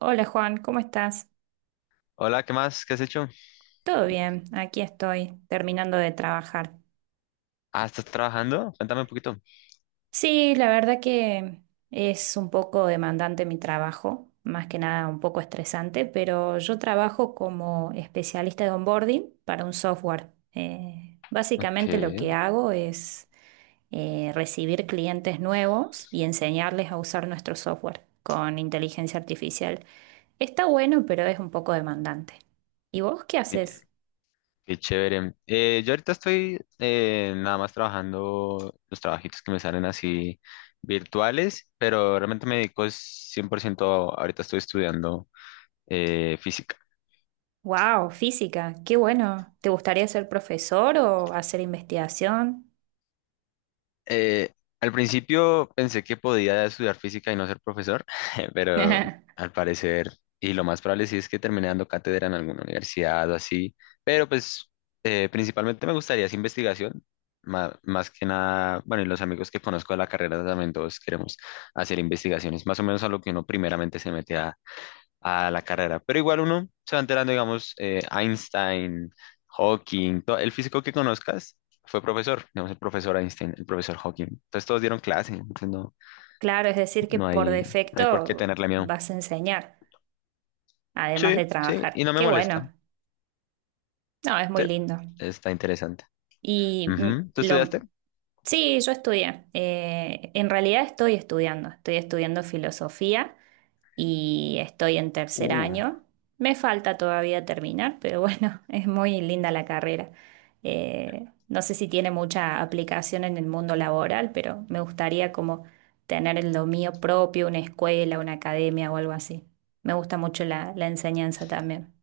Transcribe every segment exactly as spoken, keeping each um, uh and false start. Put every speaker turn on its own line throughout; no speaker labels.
Hola, Juan, ¿cómo estás?
Hola, ¿qué más? ¿Qué has hecho?
Todo bien, aquí estoy terminando de trabajar.
Ah, ¿estás trabajando? Cuéntame un poquito.
Sí, la verdad que es un poco demandante mi trabajo, más que nada un poco estresante, pero yo trabajo como especialista de onboarding para un software. Eh,
Ok,
básicamente
qué,
lo que hago es eh, recibir clientes nuevos y enseñarles a usar nuestro software con inteligencia artificial. Está bueno, pero es un poco demandante. ¿Y vos qué haces?
qué chévere. Eh, yo ahorita estoy eh, nada más trabajando los trabajitos que me salen así virtuales, pero realmente me dedico es cien por ciento. Ahorita estoy estudiando eh, física.
Wow, física, qué bueno. ¿Te gustaría ser profesor o hacer investigación?
Eh, Al principio pensé que podía estudiar física y no ser profesor, pero al parecer, y lo más probable sí es que termine dando cátedra en alguna universidad o así, pero pues eh, principalmente me gustaría esa investigación, ma- más, que nada, bueno, y los amigos que conozco de la carrera también todos queremos hacer investigaciones, más o menos a lo que uno primeramente se mete a la carrera. Pero igual uno se va enterando, digamos, eh, Einstein, Hawking, to- el físico que conozcas fue profesor, digamos, el profesor Einstein, el profesor Hawking. Entonces todos dieron clase, entonces no,
Claro, es decir, que
no
por
hay, no hay por qué
defecto
tenerle miedo.
vas a enseñar, además
Sí,
de
sí, y
trabajar.
no me
Qué
molesta.
bueno. No, es muy
Sí,
lindo.
está interesante.
Y mm,
Ujú. ¿Tú
lo,
estudiaste?
sí, yo estudié. Eh, en realidad estoy estudiando. Estoy estudiando filosofía y estoy en tercer
Uh,
año. Me falta todavía terminar, pero bueno, es muy linda la carrera. Eh, no sé si tiene mucha aplicación en el mundo laboral, pero me gustaría como tener lo mío propio, una escuela, una academia o algo así. Me gusta mucho la, la enseñanza también.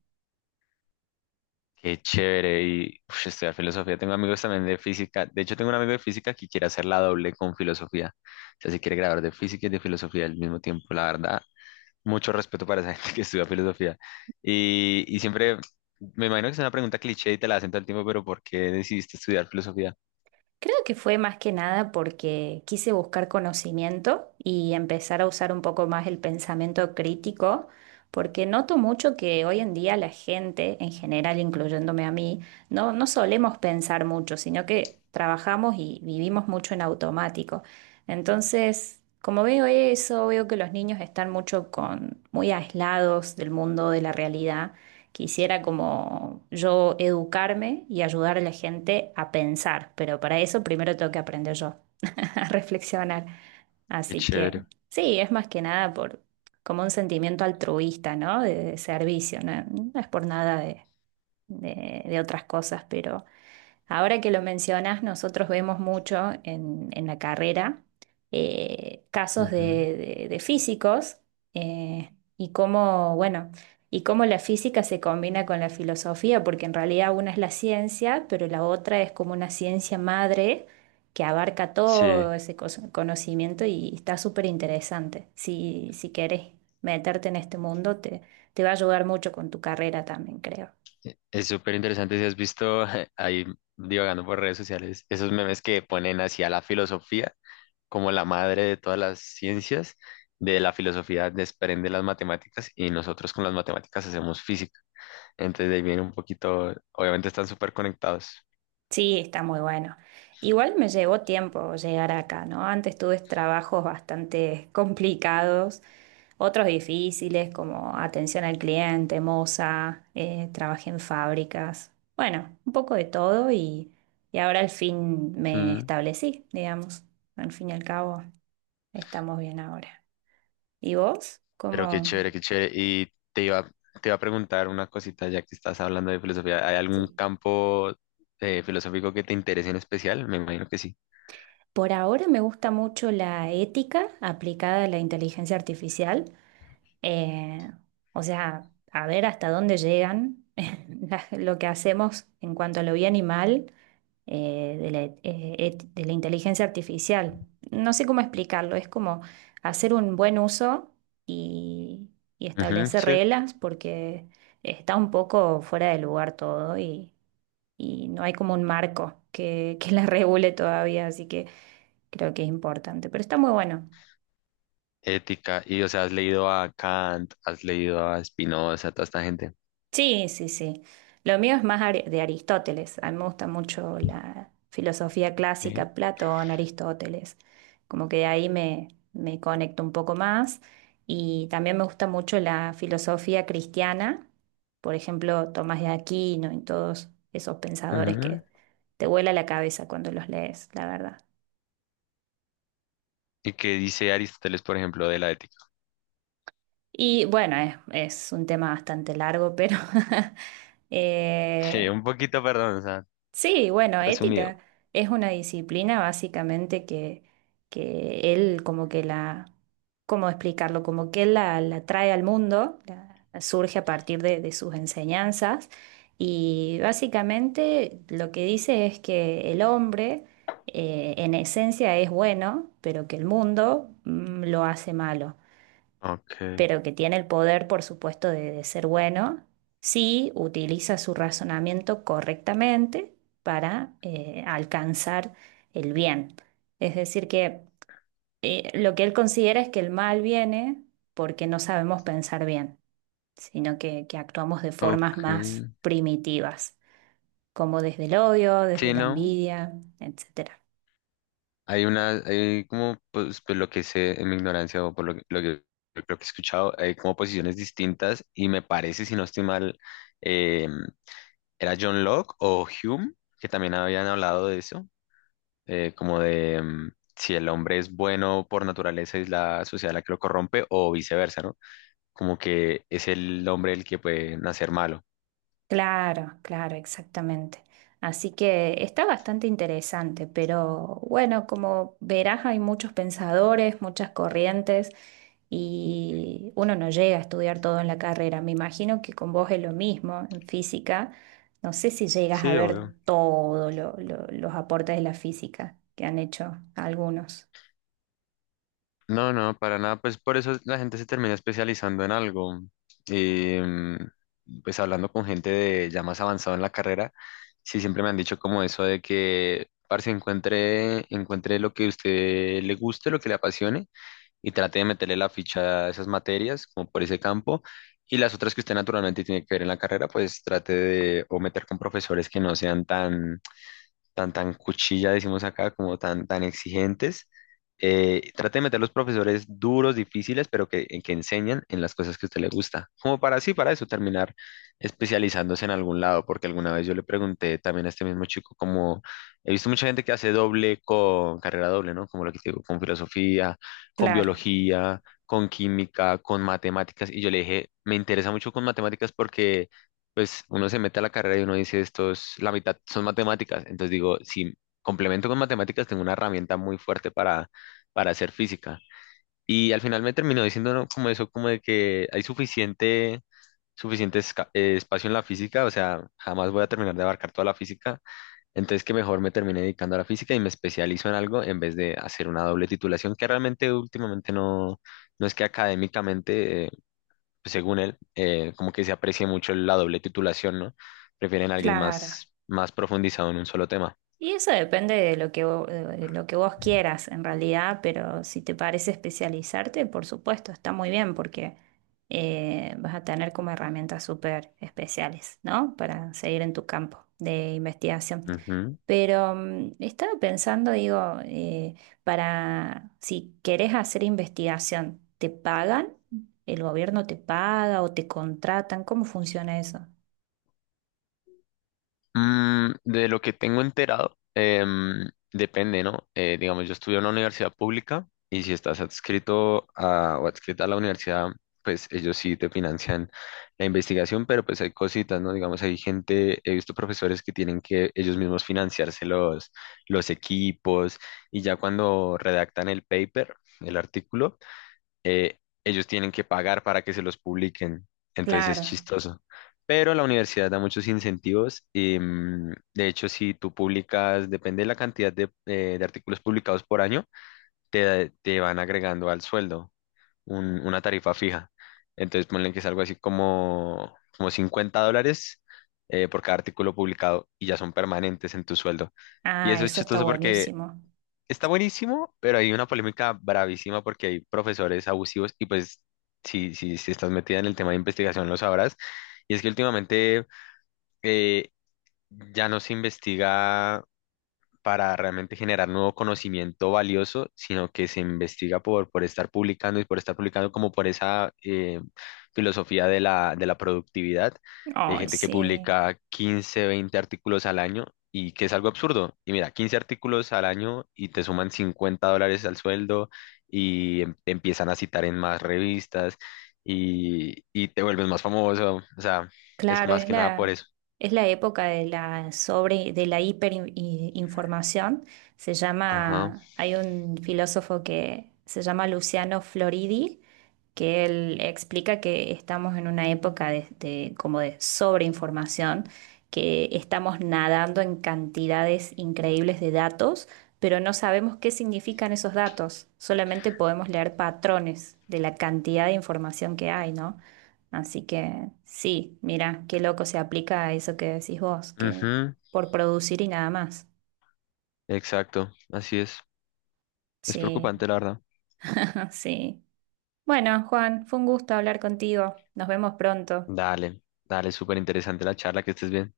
qué chévere. Y uf, estudiar filosofía. Tengo amigos también de física. De hecho, tengo un amigo de física que quiere hacer la doble con filosofía. O sea, si quiere graduar de física y de filosofía al mismo tiempo, la verdad. Mucho respeto para esa gente que estudia filosofía. Y, y siempre, me imagino que es una pregunta cliché y te la hacen todo el tiempo, pero ¿por qué decidiste estudiar filosofía?
Creo que fue más que nada porque quise buscar conocimiento y empezar a usar un poco más el pensamiento crítico, porque noto mucho que hoy en día la gente, en general, incluyéndome a mí, no, no solemos pensar mucho, sino que trabajamos y vivimos mucho en automático. Entonces, como veo eso, veo que los niños están mucho con, muy aislados del mundo, de la realidad. Quisiera como yo educarme y ayudar a la gente a pensar, pero para eso primero tengo que aprender yo a reflexionar.
Qué
Así que
chévere.
sí, es más que nada por como un sentimiento altruista, ¿no? De, de servicio, ¿no? No es por nada de, de- de otras cosas, pero ahora que lo mencionas, nosotros vemos mucho en, en la carrera eh, casos
Ujú.
de, de- de físicos, eh, y cómo, bueno, y cómo la física se combina con la filosofía, porque en realidad una es la ciencia, pero la otra es como una ciencia madre que abarca todo
Sí,
ese cos- conocimiento y está súper interesante. Si, si querés meterte en este mundo, te, te va a ayudar mucho con tu carrera también, creo.
e- es súper interesante si has visto ahí divagando por redes sociales esos memes que ponen hacia la filosofía como la madre de todas las ciencias, de la filosofía desprende las matemáticas y nosotros con las matemáticas hacemos física. Entonces de ahí viene un poquito, obviamente están súper conectados.
Sí, está muy bueno. Igual me llevó tiempo llegar acá, ¿no? Antes tuve trabajos bastante complicados, otros difíciles como atención al cliente, moza, eh, trabajé en fábricas, bueno, un poco de todo y, y ahora al fin me establecí, digamos. Al fin y al cabo, estamos bien ahora. ¿Y vos?
Pero qué
¿Cómo?
chévere, qué chévere. Y te iba, te iba a preguntar una cosita, ya que estás hablando de filosofía. ¿Hay algún
Sí.
campo eh, filosófico que te interese en especial? Me imagino que sí.
Por ahora me gusta mucho la ética aplicada a la inteligencia artificial. Eh, o sea, a ver hasta dónde llegan la- lo que hacemos en cuanto a lo bien y mal, eh, de la, eh, et- de la inteligencia artificial. No sé cómo explicarlo, es como hacer un buen uso y, y
Ujú,
establecer
sí.
reglas porque está un poco fuera de lugar todo y, y no hay como un marco que, que la regule todavía, así que creo que es importante. Pero está muy bueno.
Ética. Y, o sea, has leído a Kant, has leído a Spinoza, a toda esta gente.
Sí, sí, sí. Lo mío es más ari- de Aristóteles. A mí me gusta mucho la filosofía
Ok.
clásica, Platón, Aristóteles. Como que ahí me, me conecto un poco más. Y también me gusta mucho la filosofía cristiana, por ejemplo, Tomás de Aquino y todos esos pensadores
Ujú.
que te vuela la cabeza cuando los lees, la verdad.
¿Y qué dice Aristóteles, por ejemplo, de la ética?
Y bueno, es, es un tema bastante largo, pero
Sí,
eh,
un poquito, perdón, o sea,
sí, bueno,
resumido.
ética es una disciplina básicamente que, que él como que la, ¿cómo explicarlo? Como que él la, la trae al mundo, la- surge a partir de, de sus enseñanzas y básicamente lo que dice es que el hombre, eh, en esencia, es bueno, pero que el mundo mm, lo hace malo,
Ok,
pero que tiene el poder, por supuesto, de, de ser bueno, si utiliza su razonamiento correctamente para eh, alcanzar el bien. Es decir, que eh, lo que él considera es que el mal viene porque no sabemos pensar bien, sino que, que actuamos de formas
ok.
más primitivas, como desde el odio, desde
Sí,
la
¿no?
envidia, etcétera.
Hay una, hay como, pues, pues, lo que sé en mi ignorancia o por lo, que lo que lo que he escuchado, hay como posiciones distintas y me parece, si no estoy mal, eh, era John Locke o Hume, que también habían hablado de eso, eh, como de mm, si el hombre es bueno por naturaleza es la sociedad la que lo corrompe o viceversa, ¿no? Como que es el hombre el que puede nacer malo.
Claro, claro, exactamente. Así que está bastante interesante, pero bueno, como verás, hay muchos pensadores, muchas corrientes y uno no llega a estudiar todo en la carrera. Me imagino que con vos es lo mismo en física. No sé si llegas a
Sí,
ver
obvio.
todos los aportes de la física que han hecho algunos.
No, no, para nada. Pues por eso la gente se termina especializando en algo. Y mm, pues hablando con gente de ya más avanzado en la carrera, sí siempre me han dicho como eso de que, parce, encuentre, encuentre lo que a usted le guste, lo que le apasione y trate de meterle la ficha a esas materias, como por ese campo. Y las otras que usted naturalmente tiene que ver en la carrera, pues trate de o meter con profesores que no sean tan tan, tan cuchilla, decimos acá, como tan, tan exigentes. Eh, trate de meter los profesores duros, difíciles, pero que, en que enseñan en las cosas que a usted le gusta. Como para así, para eso, terminar especializándose en algún lado, porque alguna vez yo le pregunté también a este mismo chico, como he visto mucha gente que hace doble con carrera doble, ¿no? Como lo que te digo, con filosofía, con
Claro,
biología, con química, con matemáticas. Y yo le dije, me interesa mucho con matemáticas porque pues uno se mete a la carrera y uno dice, estos, la mitad son matemáticas. Entonces digo, si complemento con matemáticas, tengo una herramienta muy fuerte para, para hacer física. Y al final me terminó diciendo ¿no? como eso, como de que hay suficiente, suficiente esca- eh, espacio en la física, o sea, jamás voy a terminar de abarcar toda la física. Entonces que mejor me terminé dedicando a la física y me especializo en algo en vez de hacer una doble titulación, que realmente últimamente no, no es que académicamente eh, pues, según él, eh, como que se aprecia mucho la doble titulación, ¿no? Prefieren a alguien
claro.
más, más profundizado en un solo tema.
Y eso depende de lo que, vo- de lo que vos quieras en realidad, pero si te parece especializarte, por supuesto, está muy bien porque eh, vas a tener como herramientas súper especiales, ¿no? Para seguir en tu campo de investigación.
Ujú.
Pero mm, estaba pensando, digo, eh, para si querés hacer investigación, ¿te pagan? ¿El gobierno te paga o te contratan? ¿Cómo funciona eso?
Mm, de lo que tengo enterado, em, depende, ¿no? Eh, digamos, yo estudié en una universidad pública y si estás adscrito a, o adscrita a la universidad, pues ellos sí te financian la investigación, pero pues hay cositas, ¿no? Digamos, hay gente, he visto profesores que tienen que ellos mismos financiarse los, los equipos y ya cuando redactan el paper, el artículo, eh, ellos tienen que pagar para que se los publiquen. Entonces es
Claro.
chistoso. Pero la universidad da muchos incentivos y mm, de hecho si tú publicas, depende de la cantidad de, eh, de artículos publicados por año, te, da- te van agregando al sueldo un- una tarifa fija. Entonces ponle que es algo así como, como cincuenta dólares eh, por cada artículo publicado y ya son permanentes en tu sueldo. Y
Ah,
eso es
eso está
chistoso porque
buenísimo.
está buenísimo, pero hay una polémica bravísima porque hay profesores abusivos y pues si, si, si estás metida en el tema de investigación lo sabrás. Y es que últimamente eh, ya no se investiga para realmente generar nuevo conocimiento valioso, sino que se investiga por, por estar publicando y por estar publicando como por esa eh, filosofía de la, de la productividad. Hay
Ay,
gente que
sí.
publica quince, veinte artículos al año y que es algo absurdo. Y mira, quince artículos al año y te suman cincuenta dólares al sueldo y em- te empiezan a citar en más revistas y, y te vuelves más famoso. O sea, es
Claro,
más
es
que nada por
la,
eso.
es la época de la sobre, de la hiperinformación. Se
Ajá.
llama, hay un filósofo que se llama Luciano Floridi, que él explica que estamos en una época de, de- como de sobreinformación, que estamos nadando en cantidades increíbles de datos, pero no sabemos qué significan esos datos. Solamente podemos leer patrones de la cantidad de información que hay, ¿no? Así que sí, mira, qué loco se aplica a eso que decís vos, que
Ujú,
por producir y nada más.
exacto. Así es. Es
Sí,
preocupante, la verdad.
sí. Bueno, Juan, fue un gusto hablar contigo. Nos vemos pronto.
Dale, dale, súper interesante la charla, que estés bien.